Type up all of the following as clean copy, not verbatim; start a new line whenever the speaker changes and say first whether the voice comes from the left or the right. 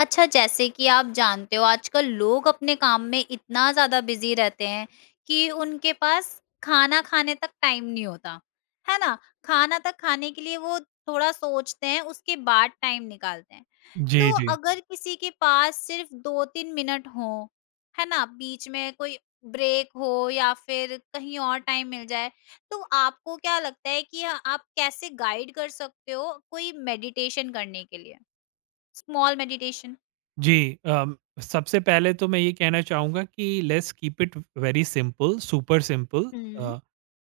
left: अच्छा, जैसे कि आप जानते हो आजकल लोग अपने काम में इतना ज़्यादा बिज़ी रहते हैं कि उनके पास खाना खाने तक टाइम नहीं होता, है ना? खाना तक खाने के लिए वो थोड़ा सोचते हैं, उसके बाद टाइम निकालते हैं।
right: जी,
left: तो
right: जी।
left: अगर किसी के पास सिर्फ 2-3 मिनट हों, है ना? बीच में कोई ब्रेक हो या फिर कहीं और टाइम मिल जाए, तो आपको क्या लगता है कि आप कैसे गाइड कर सकते हो कोई मेडिटेशन करने के लिए? Small meditation?
right: जी, अम, सबसे पहले तो मैं ये कहना चाहूँगा कि let's keep it very simple, super simple.
left: हुँ।
right: अ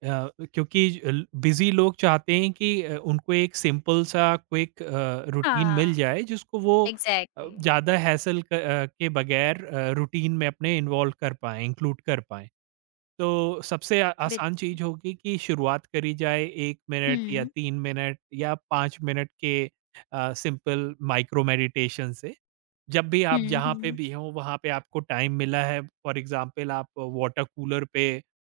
right: क्योंकि अल बिज़ी लोग चाहते हैं कि उनको एक सिंपल सा क्विक रूटीन मिल
left: हाँ,
right: जाए जिसको वो
left: एग्ज़ैक्टली,
right: ज़्यादा हैसल के बगैर रूटीन में अपने इन्वॉल्व कर पाएँ, इंक्लूड कर पाएँ। तो सबसे आ आसान
left: बिल्कुल।
right: चीज़ होगी कि शुरुआत करी जाए 1 मिनट या
left: हुँ,
right: 3 मिनट या 5 मिनट के सिंपल माइक्रो मेडिटेशन से। जब भी
left: हुँ,
right: आप जहाँ पे
left: हुँ,
right: भी हो, वहाँ पे आपको टाइम मिला है, फॉर एग्ज़ाम्पल आप वाटर कूलर पे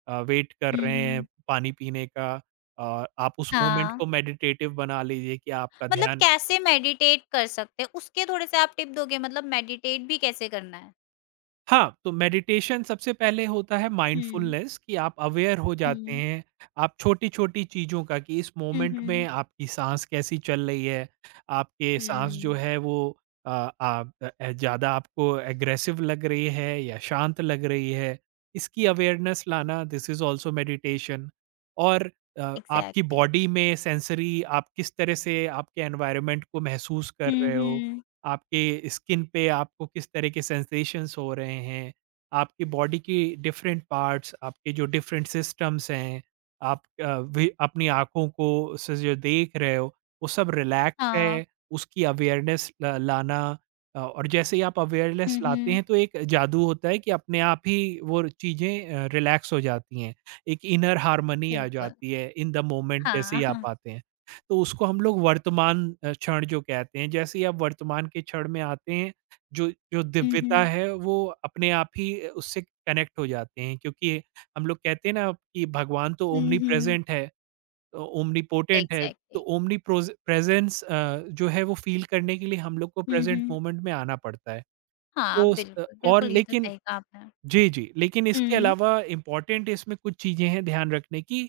right: वेट कर
left: हुँ,
right: रहे हैं
left: हुँ।
right: पानी पीने का, आप उस मोमेंट
left: हाँ,
right: को मेडिटेटिव बना लीजिए कि आपका
left: मतलब
right: ध्यान
left: कैसे मेडिटेट कर सकते हैं, उसके थोड़े-से आप टिप दोगे मतलब मेडिटेट भी कैसे करना है?
right: हाँ, तो मेडिटेशन सबसे पहले होता है
left: हुँ,
right: माइंडफुलनेस कि आप अवेयर हो जाते
left: हुँ,
right: हैं, आप छोटी-छोटी चीज़ों का कि इस
left: हुँ,
right: मोमेंट में
left: हुँ।
right: आपकी साँस कैसी चल रही है, आपके साँस जो
left: हुँ,
right: है वो आप ज़्यादा आपको एग्रेसिव लग रही है या शांत लग रही है, इसकी अवेयरनेस लाना दिस इज़ ऑल्सो मेडिटेशन। और आपकी
left: एग्ज़ैक्टली।
right: बॉडी में सेंसरी आप किस तरह से आपके एनवायरनमेंट को महसूस कर
left: हुँ,
right: रहे हो,
left: हुँ।
right: आपके स्किन पे आपको किस तरह के सेंसेशंस हो रहे हैं, आपकी बॉडी की डिफरेंट पार्ट्स, आपके जो डिफरेंट सिस्टम्स हैं, आप वे अपनी आँखों को से जो देख रहे हो, वो सब रिलैक्स
left: हाँ,
right: है, उसकी अवेयरनेस ल लाना। और जैसे ही आप अवेयरनेस
left: हुँ,
right: लाते
left: हुँ।
right: हैं, तो एक जादू होता है कि अपने आप ही वो चीज़ें रिलैक्स हो जाती हैं। एक इनर हार्मनी आ
left: बिल्कुल,
right: जाती है इन द मोमेंट जैसे ही आप
left: हाँ।
right: आते हैं। तो उसको हम लोग वर्तमान क्षण जो कहते हैं। जैसे ही आप वर्तमान के क्षण में आते हैं, जो जो
left: हुँ,
right: दिव्यता
left: हुँ।
right: है वो अपने आप ही उससे कनेक्ट हो जाते हैं, क्योंकि हम लोग कहते हैं ना कि भगवान तो
left: हुँ, हुँ।
right: ओमनीप्रेज़ेंट है, ओ ओमनीपोटेंट है, तो
left: एग्ज़ैक्टली।
right: ओमनीप्रोज़ प्रेज़ेंस जो है वो फ़ील करने के लिए हम लोग को
left: हुँ,
right: प्रेज़ेंट
left: हुँ।
right: मोमेंट में आना पड़ता है। तो
left: हाँ,
right: स अ,
left: बिल्कुल,
right: और
left: बिल्कुल ये तो
right: लेकिन
left: सही कहा आपने।
right: जी, जी। लेकिन इसके
left: हुँ,
right: अलावा इम्पोर्टेंट इसमें कुछ चीज़ें हैं ध्यान रखने की।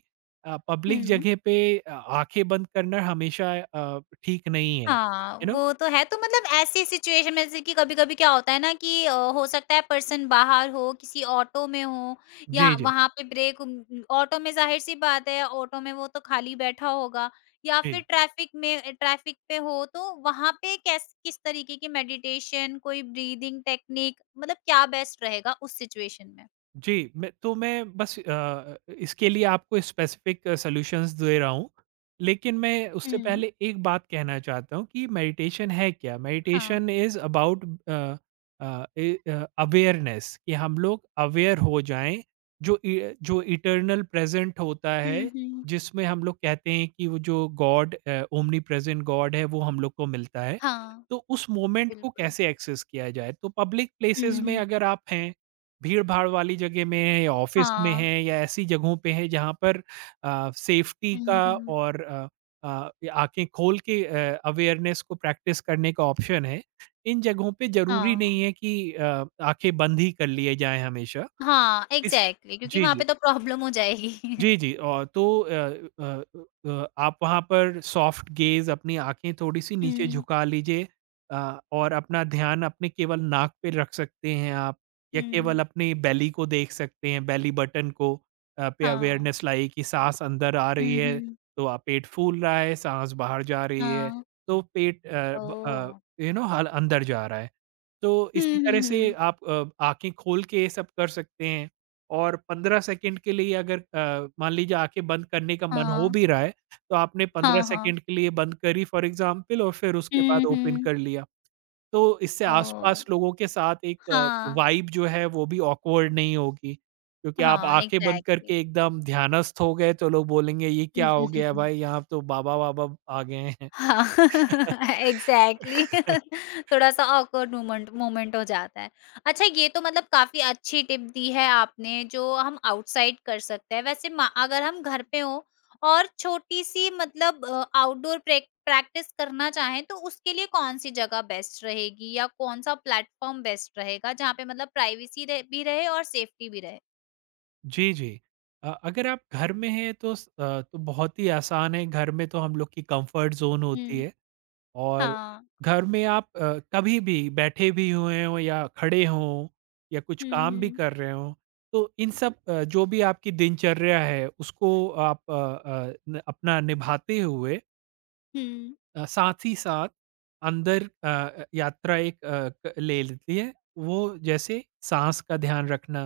right: पब्लिक
left: हुँ।
right: जगह पे आँखें बंद करना हमेशा ठीक नहीं है।
left: हाँ,
right: यू नो?
left: वो तो है। तो मतलब ऐसी सिचुएशन में जैसे कि कभी-कभी क्या होता है ना कि हो सकता है पर्सन बाहर हो, किसी ऑटो में हो या
right: जी, जी।
left: वहाँ पे ब्रेक ऑटो में ज़ाहिर-सी बात है, ऑटो में वो तो खाली बैठा होगा या फिर
right: जी।
left: ट्रैफिक पे हो, तो वहाँ पे कैस किस तरीके की मेडिटेशन, कोई ब्रीदिंग टेक्निक मतलब क्या बेस्ट रहेगा उस सिचुएशन में?
right: जी, मैं बस इसके लिए आपको स्पेसिफिक सॉल्यूशंस दे रहा हूँ। लेकिन मैं उससे
left: हुँ।
right: पहले एक बात कहना चाहता हूँ कि मेडिटेशन है क्या?
left: हाँ।
right: मेडिटेशन इज़ अबाउट अवेयरनेस कि हम लोग अवेयर हो जाएँ, जो इटर्नल प्रेज़ेंट होता है,
left: हुँ, हुँ।
right: जिसमें हम लोग कहते हैं कि वो जो गॉड ओमनीप्रेज़ेंट गॉड है, वो हम लोग को मिलता है।
left: हाँ,
right: तो उस मोमेंट को
left: बिल्कुल।
right: कैसे एक्सेस किया जाए? तो पब्लिक
left: हुँ,
right: प्लेसेस में
left: हुँ।
right: अगर आप हैं, भीड़-भाड़ वाली जगह में है या ऑफ़िस में
left: हाँ।
right: है या ऐसी जगहों पे है जहाँ पर सेफ्टी
left: हुँ,
right: का
left: हुँ।
right: और आँखें खोल के अवेयरनेस को प्रैक्टिस करने का ऑप्शन है। इन जगहों पे ज़रूरी नहीं
left: हाँ।
right: है कि आँखें बंद ही कर लिए जाएँ हमेशा।
left: हाँ,
right: इस
left: एग्ज़ैक्टली क्योंकि
right: जी,
left: वहाँ
right: जी।
left: पे तो प्रॉब्लम हो जाएगी।
right: जी, जी। और अ आप वहाँ पर सॉफ्ट गेज़ अपनी आँखें थोड़ी-सी नीचे
left: हुँ,
right: झुका लीजिए, और अपना ध्यान अपने केवल नाक पे रख सकते हैं आप या केवल
left: हुँ,
right: अपनी बेली को देख सकते हैं, बेली बटन को। पे
left: हाँ।
right: अवेयरनेस लाइए कि साँस अंदर आ रही
left: हुँ,
right: है,
left: हुँ,
right: तो आप पेट फूल रहा है, साँस बाहर जा रही है,
left: हाँ।
right: तो पेट अ, ब
left: ओह!
right: अ, यू नो हल अंदर जा रहा है। तो इसी
left: हुँ, हुँ,
right: तरह से
left: हुँ।
right: आप आँखें खोल के ये सब कर सकते हैं। और 15 सेकंड के लिए अगर मान लीजिए आँखें बंद करने का मन हो
left: हाँ,
right: भी रहा है, तो आपने 15
left: हाँ, हाँ।
right: सेकंड के लिए बंद करी फॉर एग्ज़ाम्पल और फिर उसके बाद
left: हुँ,
right: ओपन
left: हुँ।
right: कर लिया। तो इससे
left: ओह!
right: आस-पास लोगों के साथ एक
left: हाँ,
right: वाइब जो है वो भी ऑकवर्ड नहीं होगी, क्योंकि आप
left: हाँ,
right: आँखें बंद
left: एग्ज़ैक्टली।
right: करके एकदम ध्यानस्थ हो गए तो लोग बोलेंगे ये क्या हो गया भाई यहाँ तो बाबा-वाबा आ गए हैं।
left: हाँ, एग्ज़ैक्टली थोड़ा-सा ऑकवर्ड मोमेंट मोमेंट हो जाता है। अच्छा ये तो मतलब काफ़ी अच्छी टिप दी है आपने जो हम आउटसाइड कर सकते हैं। वैसे मा अगर हम घर पे हों और छोटी-सी मतलब आउटडोर प्रेक प्रैक्टिस करना चाहें तो उसके लिए कौन-सी जगह बेस्ट रहेगी या कौन-सा प्लेटफ़ॉर्म बेस्ट रहेगा जहाँ पे मतलब प्राइवेसी रह भी रहे और सेफ्टी भी रहे?
right: जी, जी। अगर आप घर में हैं तो बहुत ही आसान है, घर में तो हम लोग की कम्फ़र्ट ज़ोन होती
left: हुँ।
right: है और
left: हाँ।
right: घर में आप कभी भी बैठे भी हुए हों या खड़े हों या कुछ
left: हुँ,
right: काम भी
left: हुँ।
right: कर रहे हों, तो इन सब जो भी आपकी दिनचर्या है उसको आप अ अ, न अपना निभाते हुए
left: हुँ।
right: साथ ही साथ अंदर यात्रा एक अ, क ले लेती है। वो जैसे साँस का ध्यान रखना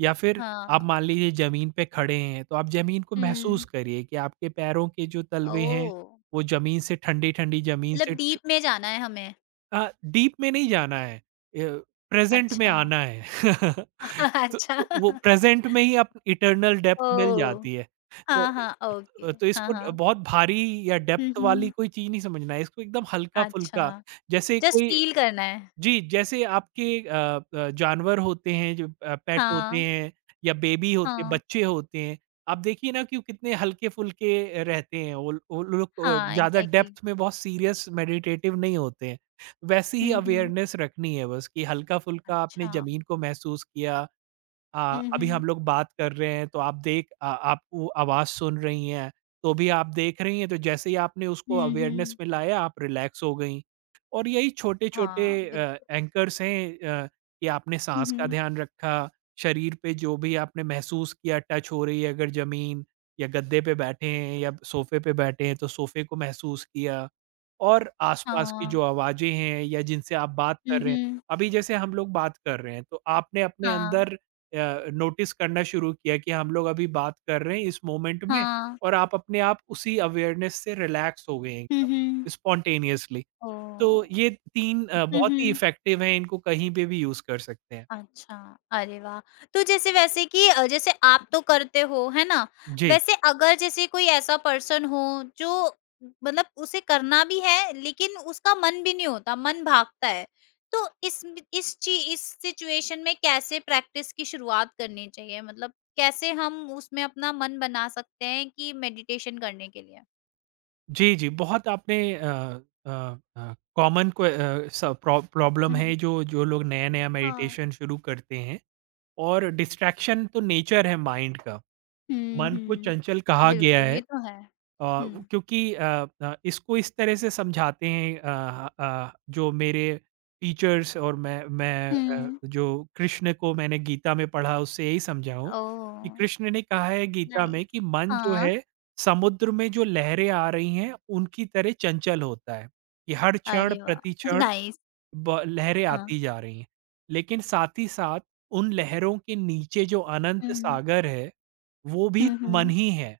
right: या फिर आप
left: हाँ।
right: मान लीजिए ज़मीन पे खड़े हैं, तो आप ज़मीन को महसूस
left: हुँ।
right: करिए कि आपके पैरों के जो तलवे हैं,
left: ओह!
right: वो ज़मीन से ठंडी-ठंडी ज़मीन से
left: मतलब
right: छू
left: डीप में जाना है हमें।
right: डीप में नहीं जाना है, प्रेज़ेंट में
left: अच्छा।
right: आना है। तो
left: अच्छा।
right: तो वो प्रेज़ेंट में ही आप इटर्नल डेप्थ मिल
left: ओह!
right: जाती है। तो
left: हाँ, हाँ, ओके।
right: तो
left: हाँ,
right: इसको ड-
left: हाँ।
right: बहुत भारी या
left: हुँ,
right: डेप्थ वाली
left: हुँ।
right: कोई चीज़ नहीं समझना है, इसको एकदम
left: अच्छा,
right: हल्का-फुल्का, जैसे
left: जस्ट
right: कोई।
left: फ़ील करना है।
right: जी, जैसे आपके जानवर होते हैं जो पेट होते
left: हाँ,
right: हैं या बेबी होते हैं,
left: हाँ,
right: बच्चे होते हैं, आप देखिए ना कि वो कितने हल्के-फुल्के रहते हैं, वो लोग
left: हाँ,
right: ज़्यादा
left: एग्ज़ैक्टली।
right: डेप्थ में बहुत सीरियस मेडिटेटिव नहीं होते हैं। वैसी ही
left: हुँ, हुँ।
right: अवेयरनेस रखनी है बस कि हल्का-फुल्का आपने
left: अच्छा।
right: ज़मीन को महसूस किया।
left: हुँ,
right: अभी
left: हुँ।
right: हम लोग बात कर रहे हैं तो आप वो आवाज़ सुन रही हैं, तो भी आप देख रही हैं, तो जैसे ही आपने उसको
left: हुँ,
right: अवेयरनेस
left: हुँ।
right: में लाया आप रिलैक्स हो गईं। और यही छोटे-छोटे
left: हाँ, बिल्कुल।
right: एंकर्स हैं। कि आपने
left: हुँ,
right: साँस का
left: हुँ।
right: ध्यान रखा, शरीर पे जो भी आपने महसूस किया टच हो रही है अगर ज़मीन या गद्दे पे बैठे हैं या सोफ़े पे बैठे हैं तो सोफ़े को महसूस किया। और आसपास की
left: हाँ।
right: जो आवाज़ें हैं या जिनसे आप बात
left: हुँ,
right: कर रहे हैं,
left: हुँ।
right: अभी जैसे हम लोग बात कर रहे हैं तो आपने अपने
left: हाँ,
right: अंदर नोटिस करना शुरू किया कि हम लोग अभी बात कर रहे हैं इस मोमेंट में
left: हाँ।
right: और आप अपने आप उसी अवेयरनेस से रिलैक्स हो गए हैं
left: हुँ, हुँ।
right: एकदम स्पॉन्टेनियसली।
left: ओह!
right: तो ये 3
left: हुँ,
right: बहुत ही
left: हुँ।
right: इफ़ेक्टिव हैं, इनको कहीं पे भी यूज़ कर सकते हैं।
left: अच्छा, अरे वाह! तो जैसे वैसे कि जैसे आप तो करते हो, है ना?
right: जी।
left: वैसे अगर जैसे कोई ऐसा पर्सन हो जो मतलब उसे करना भी है लेकिन उसका मन भी नहीं होता, मन भागता है। तो इस सिचुएशन में कैसे प्रैक्टिस की शुरुआत करनी चाहिए? मतलब कैसे हम उसमें अपना मन बना सकते हैं कि मेडिटेशन करने के लिए?
right: जी, बहुत आपने अ कॉमन को अ, स प्रॉ प्रॉब्लम
left: हुँ।
right: है जो जो लोग नया-नया
left: हाँ।
right: मेडिटेशन शुरू करते हैं और डिस्ट्रैक्शन तो नेचर है माइंड का।
left: हुँ,
right: मन को
left: हुँ।
right: चंचल कहा गया
left: बिल्कुल,
right: है।
left: ये तो है। हुँ।
right: क्योंकि इसको इस तरह से समझाते हैं जो मेरे टीचर्स और मैं
left: हुँ।
right: जो कृष्ण को मैंने गीता में पढ़ा उससे यही समझा हूँ कि
left: ओह!
right: कृष्ण ने कहा है गीता में
left: नाइस।
right: कि मन जो
left: हाँ,
right: है समुद्र में जो लहरें आ रही हैं उनकी तरह चंचल होता है कि हर क्षण
left: अरे वाह!
right: प्रति क्षण
left: नाइस।
right: लहरें
left: हाँ।
right: आती जा रही हैं, लेकिन साथ ही साथ उन लहरों के नीचे जो अनंत
left: हुँ,
right: सागर है वो भी
left: हुँ,
right: मन
left: हुँ।
right: ही है।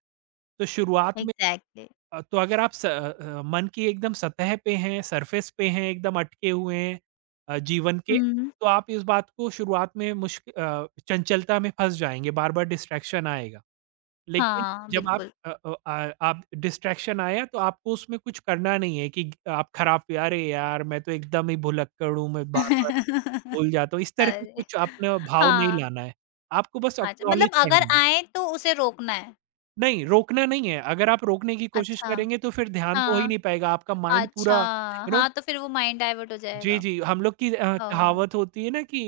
right: तो शुरुआत में
left: एग्ज़ैक्टली।
right: तो अगर आप मन की एकदम सतह पे हैं, सरफेस पे हैं, एकदम अटके हुए हैं जीवन के,
left: हुँ।
right: तो आप इस बात को शुरुआत में चंचलता में फँस जाएँगे, बार-बार डिस्ट्रैक्शन आएगा। लेकिन
left: हाँ,
right: जब आप
left: बिल्कुल।
right: अ अ, आ आप डिस्ट्रैक्शन आया तो आपको उसमें कुछ करना नहीं है कि आप खराब पे, "अरे यार! मैं तो एकदम ही भुलक्कड़ हूँ, मैं बार-बार भूल जाता हूँ।" इस तरह से
left: अरे!
right: कुछ अपना भाव नहीं
left: हाँ,
right: लाना है। आपको बस
left: अच्छा
right: एक्नॉलेज
left: मतलब अगर
right: करना है।
left: आएँ तो उसे रोकना है।
right: नहीं, रोकना नहीं है, अगर आप रोकने की कोशिश
left: अच्छा,
right: करेंगे तो फिर ध्यान तो हो ही
left: हाँ,
right: नहीं पाएगा, आपका माइंड
left: अच्छा,
right: पूरा यू नो।
left: हाँ, तो फिर वो माइंड डाइवर्ट हो
right: जी,
left: जाएगा।
right: जी, हम लोग की
left: ओह!
right: कहावत होती है ना कि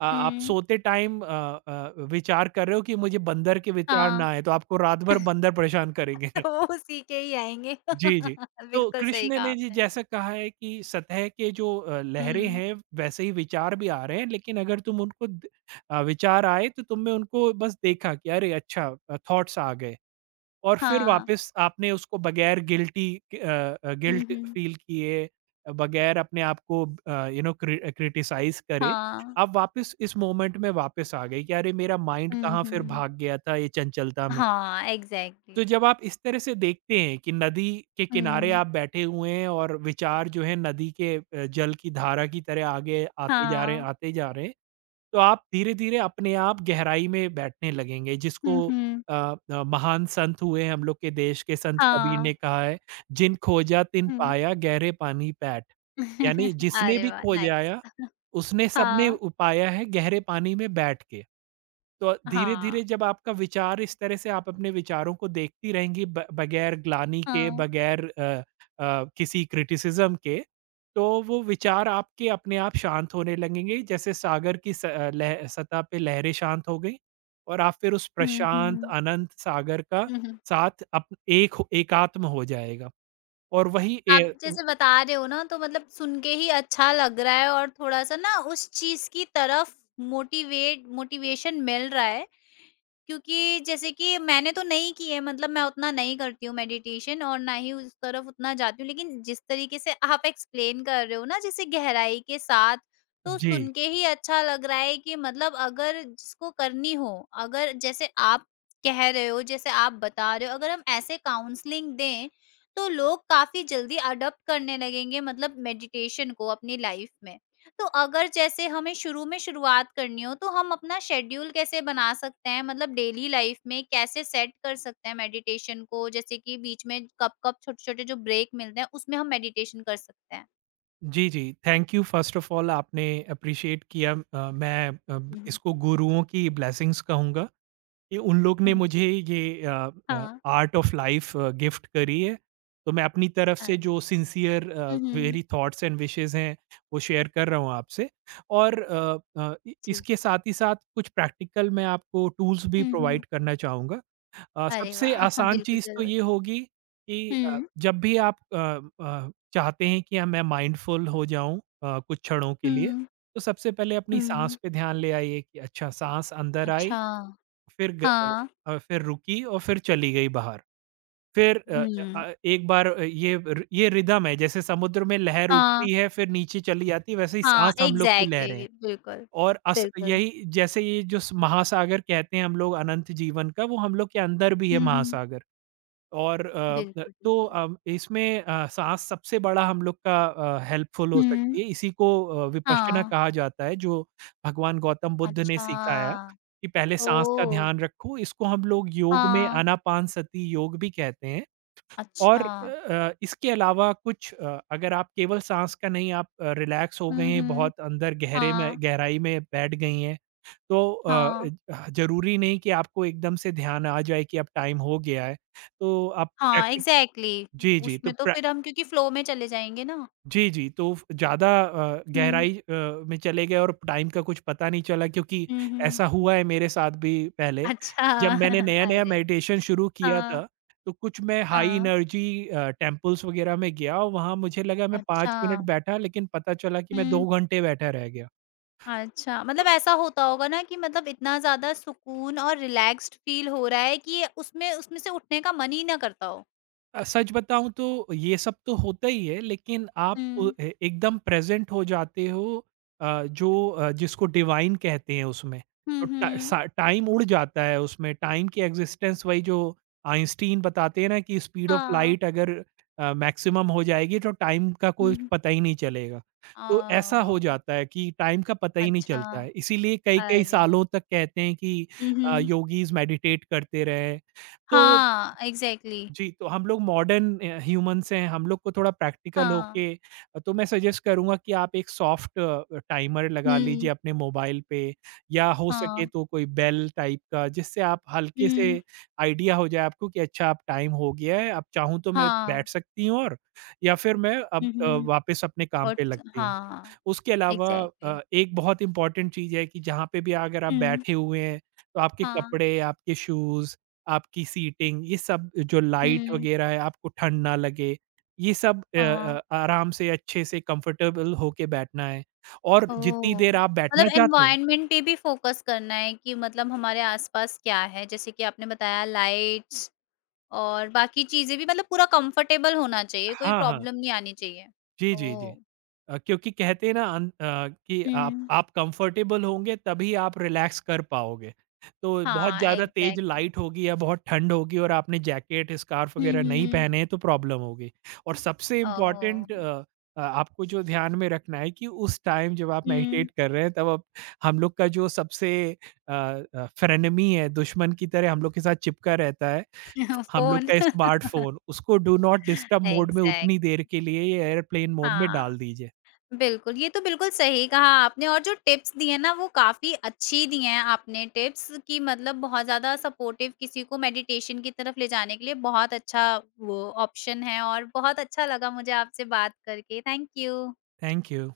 right: आप
left: हुँ,
right: सोते टाइम विचार कर रहे हो कि मुझे बंदर के विचार ना
left: हाँ।
right: आए, तो आपको रात भर बंदर परेशान करेंगे।
left: तो वो उसी के ही आएँगे।
right: जी, जी। तो
left: बिल्कुल सही
right: कृष्ण
left: कहा
right: ने जी
left: आपने।
right: जैसा कहा है कि सतह के जो लहरें
left: हुँ,
right: हैं, वैसे ही विचार भी आ रहे हैं, लेकिन अगर तुम उनको विचार आए तो तुमने उनको बस देखा कि अरे अच्छा थॉट्स आ गए। और फिर
left: हाँ।
right: वापस आपने उसको बगैर गिल्टी अ
left: हुँ,
right: गिल्ट
left: हुँ।
right: फ़ील किए, बगैर अपने आप को यू नो क्रिटिसाइज़ करे,
left: हाँ।
right: आप वापस इस मोमेंट में वापस आ गए कि अरे मेरा माइंड
left: हुँ,
right: कहाँ फिर
left: हुँ।
right: भाग गया था ये चंचलता में।
left: हाँ,
right: तो
left: एग्ज़ैक्टली।
right: जब आप इस तरह से देखते हैं कि नदी के किनारे
left: हुँ।
right: आप बैठे हुए हैं और विचार जो है नदी के जल की धारा की तरह आगे आते जा रहे हैं,
left: हाँ।
right: आते जा रहे हैं, तो आप धीरे-धीरे अपने आप गहराई में बैठने लगेंगे जिसको
left: हुँ, हुँ।
right: अ महान संत हुए हम लोग के देश के संत कबीर ने
left: हाँ।
right: कहा है, "जिन खोजा तिन
left: हुँ।
right: पाया गहरे पानी पैठ।" यानी जिसने
left: अरे
right: भी
left: वाह! नाइस।
right: खोजाया उसने सबने
left: हाँ,
right: उ पाया है गहरे पानी में बैठ के। तो धीरे
left: हाँ,
right: धीरे जब आपका विचार इस तरह से आप अपने विचारों को देखती रहेंगी बगैर ग्लानी के
left: हाँ।
right: बगैर किसी क्रिटिसिज्म के, तो वो विचार आपके अपने आप शांत होने लगेंगे जैसे सागर की सतह पे लहरें शांत हो गई और आप फिर उस
left: हुँ,
right: प्रशांत
left: हुँ।
right: अनंत सागर का
left: हुँ, हुँ।
right: साथ एक एकात्म हो जाएगा और
left: आप जैसे बता रहे हो ना तो मतलब सुन के ही अच्छा लग रहा है और थोड़ा-सा ना उस चीज़ की तरफ मोटिवेट मोटिवेशन मिल रहा है क्योंकि जैसे कि मैंने तो नहीं की है मतलब मैं उतना नहीं करती हूँ मेडिटेशन और ना ही उस तरफ उतना जाती हूँ लेकिन जिस तरीके से आप एक्सप्लेन कर रहे हो ना जैसे गहराई के साथ तो
right: जी
left: सुन के ही अच्छा लग रहा है कि मतलब अगर जिसको करनी हो अगर जैसे आप कह रहे हो जैसे आप बता रहे हो अगर हम ऐसे काउंसलिंग दें तो लोग काफी जल्दी अडॉप्ट करने लगेंगे मतलब मेडिटेशन को अपनी लाइफ में तो अगर जैसे हमें शुरू में शुरुआत करनी हो तो हम अपना शेड्यूल कैसे बना सकते हैं मतलब डेली लाइफ में कैसे सेट कर सकते हैं मेडिटेशन को जैसे कि बीच में कब कब छोटे छोटे जो ब्रेक मिलते हैं उसमें हम मेडिटेशन कर सकते हैं।
right: जी जी। Thank you first of all आपने अप्रिशिएट किया, मैं
left: हम्म,
right: इसको गुरुओं की ब्लेसिंग्स कहूँगा। ये उन लोग ने
left: हम्म,
right: मुझे ये
left: हाँ।
right: आर्ट ऑफ लाइफ गिफ्ट करी है। तो मैं अपनी तरफ से
left: अरे
right: जो
left: वाह।
right: सिंसियर
left: हम्म।
right: मेरी थॉट्स एंड विशेज़ हैं, वो शेयर कर रहा हूँ आपसे। और अ अ, इ
left: जी।
right: इसके साथ ही साथ कुछ प्रैक्टिकल मैं आपको टूल्स भी
left: हम्म, हम्म,
right: प्रोवाइड करना चाहूँगा।
left: अरे
right: सबसे
left: वाह। हाँ,
right: आसान
left: बिल्कुल
right: चीज़ तो
left: जरूर।
right: ये होगी कि
left: हम्म,
right: जब भी आप चाहते हैं कि मैं माइंडफुल हो जाऊँ कुछ क्षणों के लिए,
left: हम्म।
right: तो सबसे पहले अपनी साँस
left: हम्म।
right: पे ध्यान ले आइए कि अच्छा साँस
left: अच्छा
right: अंदर आई,
left: अच्छा।
right: फिर ग
left: हाँ।
right: फिर रुकी और फिर चली गई बाहर। फिर अ
left: हम्म।
right: एक बार, ये रिदम है। जैसे समुद्र में लहर
left: हाँ।
right: उठती है फिर नीचे चली जाती है, वैसे ही
left: हाँ
right: साँस हम लोग की लहरें हैं।
left: एग्जैक्टली बिल्कुल
right: और अस
left: बिल्कुल।
right: यही जैसे ये जो स महासागर कहते हैं हम लोग अनंत जीवन का, वो हम लोग के अंदर भी है
left: हम्म।
right: महासागर। और न
left: बिल्कुल
right: तो
left: बिल्कुल।
right: इसमें साँस सबसे बड़ा हम लोग का हेल्पफुल हो
left: हम्म।
right: सकती है। इसी को विपश्यना
left: हाँ,
right: कहा जाता है जो भगवान गौतम बुद्ध ने
left: अच्छा।
right: सिखाया कि पहले साँस का
left: ओह!
right: ध्यान रखो। इसको हम लोग योग में
left: हाँ,
right: आनापानसति योग भी कहते हैं। और
left: अच्छा।
right: इसके अलावा अगर आप केवल साँस का नहीं, आप रिलैक्स हो गए
left: हुँ,
right: हैं,
left: हुँ।
right: बहुत अंदर गहरे में
left: हाँ,
right: गहराई में बैठ गई हैं, तो अ,
left: हाँ,
right: ज ज़रूरी नहीं कि आपको एकदम से ध्यान आ जाए कि अब टाइम हो गया है, तो आप
left: हाँ,
right: प्रैक्टिक
left: एग्ज़ैक्टली
right: जी, जी, तो
left: उसमें तो
right: प्र
left: फिर हम क्योंकि फ़्लो में चले जाएँगे ना।
right: जी, जी, तो फ ज़्यादा
left: हुँ,
right: गहराई में चले गए और टाइम का कुछ पता नहीं चला, क्योंकि
left: हुँ, हुँ।
right: ऐसा हुआ है मेरे साथ भी पहले।
left: अच्छा
right: जब मैंने नया-नया
left: अरे!
right: मेडिटेशन शुरू किया
left: हाँ,
right: था, तो कुछ मैं हाई
left: हाँ,
right: एनर्जी टेम्पल्स वगैरह में गया और वहाँ मुझे लगा मैं
left: अच्छा।
right: 5 मिनट बैठा, लेकिन पता चला कि मैं
left: हुँ,
right: 2 घंटे बैठा रह गया।
left: अच्छा मतलब ऐसा होता होगा ना कि मतलब इतना ज़्यादा सुकून और रिलैक्स्ड फ़ील हो रहा है कि ये उसमें उसमें से उठने का मन ही ना करता हो।
right: सच बताऊँ तो ये सब तो होता ही है, लेकिन आप उ
left: हुँ।
right: ए एकदम प्रेज़ेंट हो जाते हो जो, जिसको डिवाइन कहते हैं, उसमें।
left: हुँ,
right: तो टा
left: हुँ।
right: सा टाइम उड़ जाता है उसमें, टाइम की एक्ज़िस्टेंस वही जो आइंस्टीन बताते हैं ना कि स्पीड ऑफ
left: हाँ।
right: लाइट अगर मैक्सिमम हो जाएगी तो टाइम का
left: हुँ,
right: कुछ
left: हुँ।
right: पता ही नहीं चलेगा। तो ऐसा हो
left: ओह!
right: जाता है कि टाइम का पता ही नहीं
left: अच्छा।
right: चलता है, इसीलिए कई-कई
left: अरे!
right: सालों तक कहते हैं कि
left: हुँ, हुँ।
right: योगीज़ मेडिटेट करते रहे। तो
left: हाँ, एग्ज़ैक्टली
right: जी, तो हम लोग मॉडर्न ह्यूमन्स हैं, हम लोग को थोड़ा प्रैक्टिकल
left: हाँ।
right: होके, तो मैं सजेस्ट करूँगा कि आप एक सॉफ्ट टाइमर लगा
left: हुँ।
right: लीजिए अपने मोबाइल पे, या हो सके
left: हाँ।
right: तो कोई बेल टाइप का, जिससे आप हल्के
left: हुँ।
right: से आइडिया हो जाए आपको कि अच्छा अब टाइम हो गया है, अब चाहूँ तो मैं
left: हाँ।
right: बैठ सकती हूँ, और या फिर मैं अब
left: हुँ, हुँ।
right: वापस अपने काम
left: और
right: पे
left: स
right: लगती हूँ।
left: हाँ,
right: उसके अलावा
left: एग्ज़ैक्टली
right: एक बहुत इम्पोर्टेंट चीज़ है कि जहाँ पे भी अगर आप
left: हुँ।
right: बैठे हुए हैं, तो आपके
left: हाँ।
right: कपड़े, आपके शूज़, आपकी सीटिंग, ये सब जो लाइट
left: हुँ।
right: वगैरह है, आपको ठंड ना लगे, ये सब
left: हाँ।
right: आराम से, अच्छे से, कंफर्टेबल होके बैठना है और जितनी
left: ओह!
right: देर आप
left: मतलब
right: बैठना चाहते हैं।
left: एनवायरनमेंट पे भी फ़ोकस करना है कि मतलब हमारे आस-पास क्या है? जैसे कि आपने बताया लाइट्स और बाकी चीज़ें भी मतलब पूरा कंफर्टेबल होना चाहिए, कोई
right: हाँ, हाँ।
left: प्रॉब्लम नहीं आनी चाहिए।
right: जी, जी,
left: ओह!
right: जी। क्योंकि कहते हैं ना कि आप
left: हुँ।
right: आप कंफर्टेबल होंगे तभी आप रिलैक्स कर पाओगे। तो बहुत
left: हाँ,
right: ज़्यादा तेज़
left: एग्ज़ैक्टली।
right: लाइट होगी या बहुत ठंड होगी और आपने जैकेट, स्कार्फ़
left: हुँ,
right: वग़ैरह नहीं
left: हुँ।
right: पहने हैं तो प्रॉब्लम होगी। और सबसे इम्पोर्टेंट
left: ओह!
right: अ अ, आपको जो ध्यान में रखना है कि उस टाइम जब आप
left: हुँ,
right: मेडिटेट कर रहे हैं तब आप हम लोग का जो सबसे फ्रेनेमी है, दुश्मन की तरह हम लोग के साथ चिपका रहता है, हम लोग
left: फ़ोन
right: का स्मार्टफ़ोन, उसको डू नॉट डिस्टर्ब मोड में,
left: एग्ज़ैक्ट
right: उतनी देर के लिए एयरप्लेन मोड में
left: हाँ,
right: डाल दीजिए।
left: बिल्कुल, ये तो बिल्कुल सही कहा आपने और जो टिप्स दिए ना वो काफ़ी अच्छी दी हैं आपने टिप्स कि मतलब बहुत ज़्यादा सपोर्टिव किसी को मेडिटेशन की तरफ ले जाने के लिए बहुत अच्छा वो ऑप्शन है और बहुत अच्छा लगा मुझे आपसे बात करके। Thank you.
right: Thank you.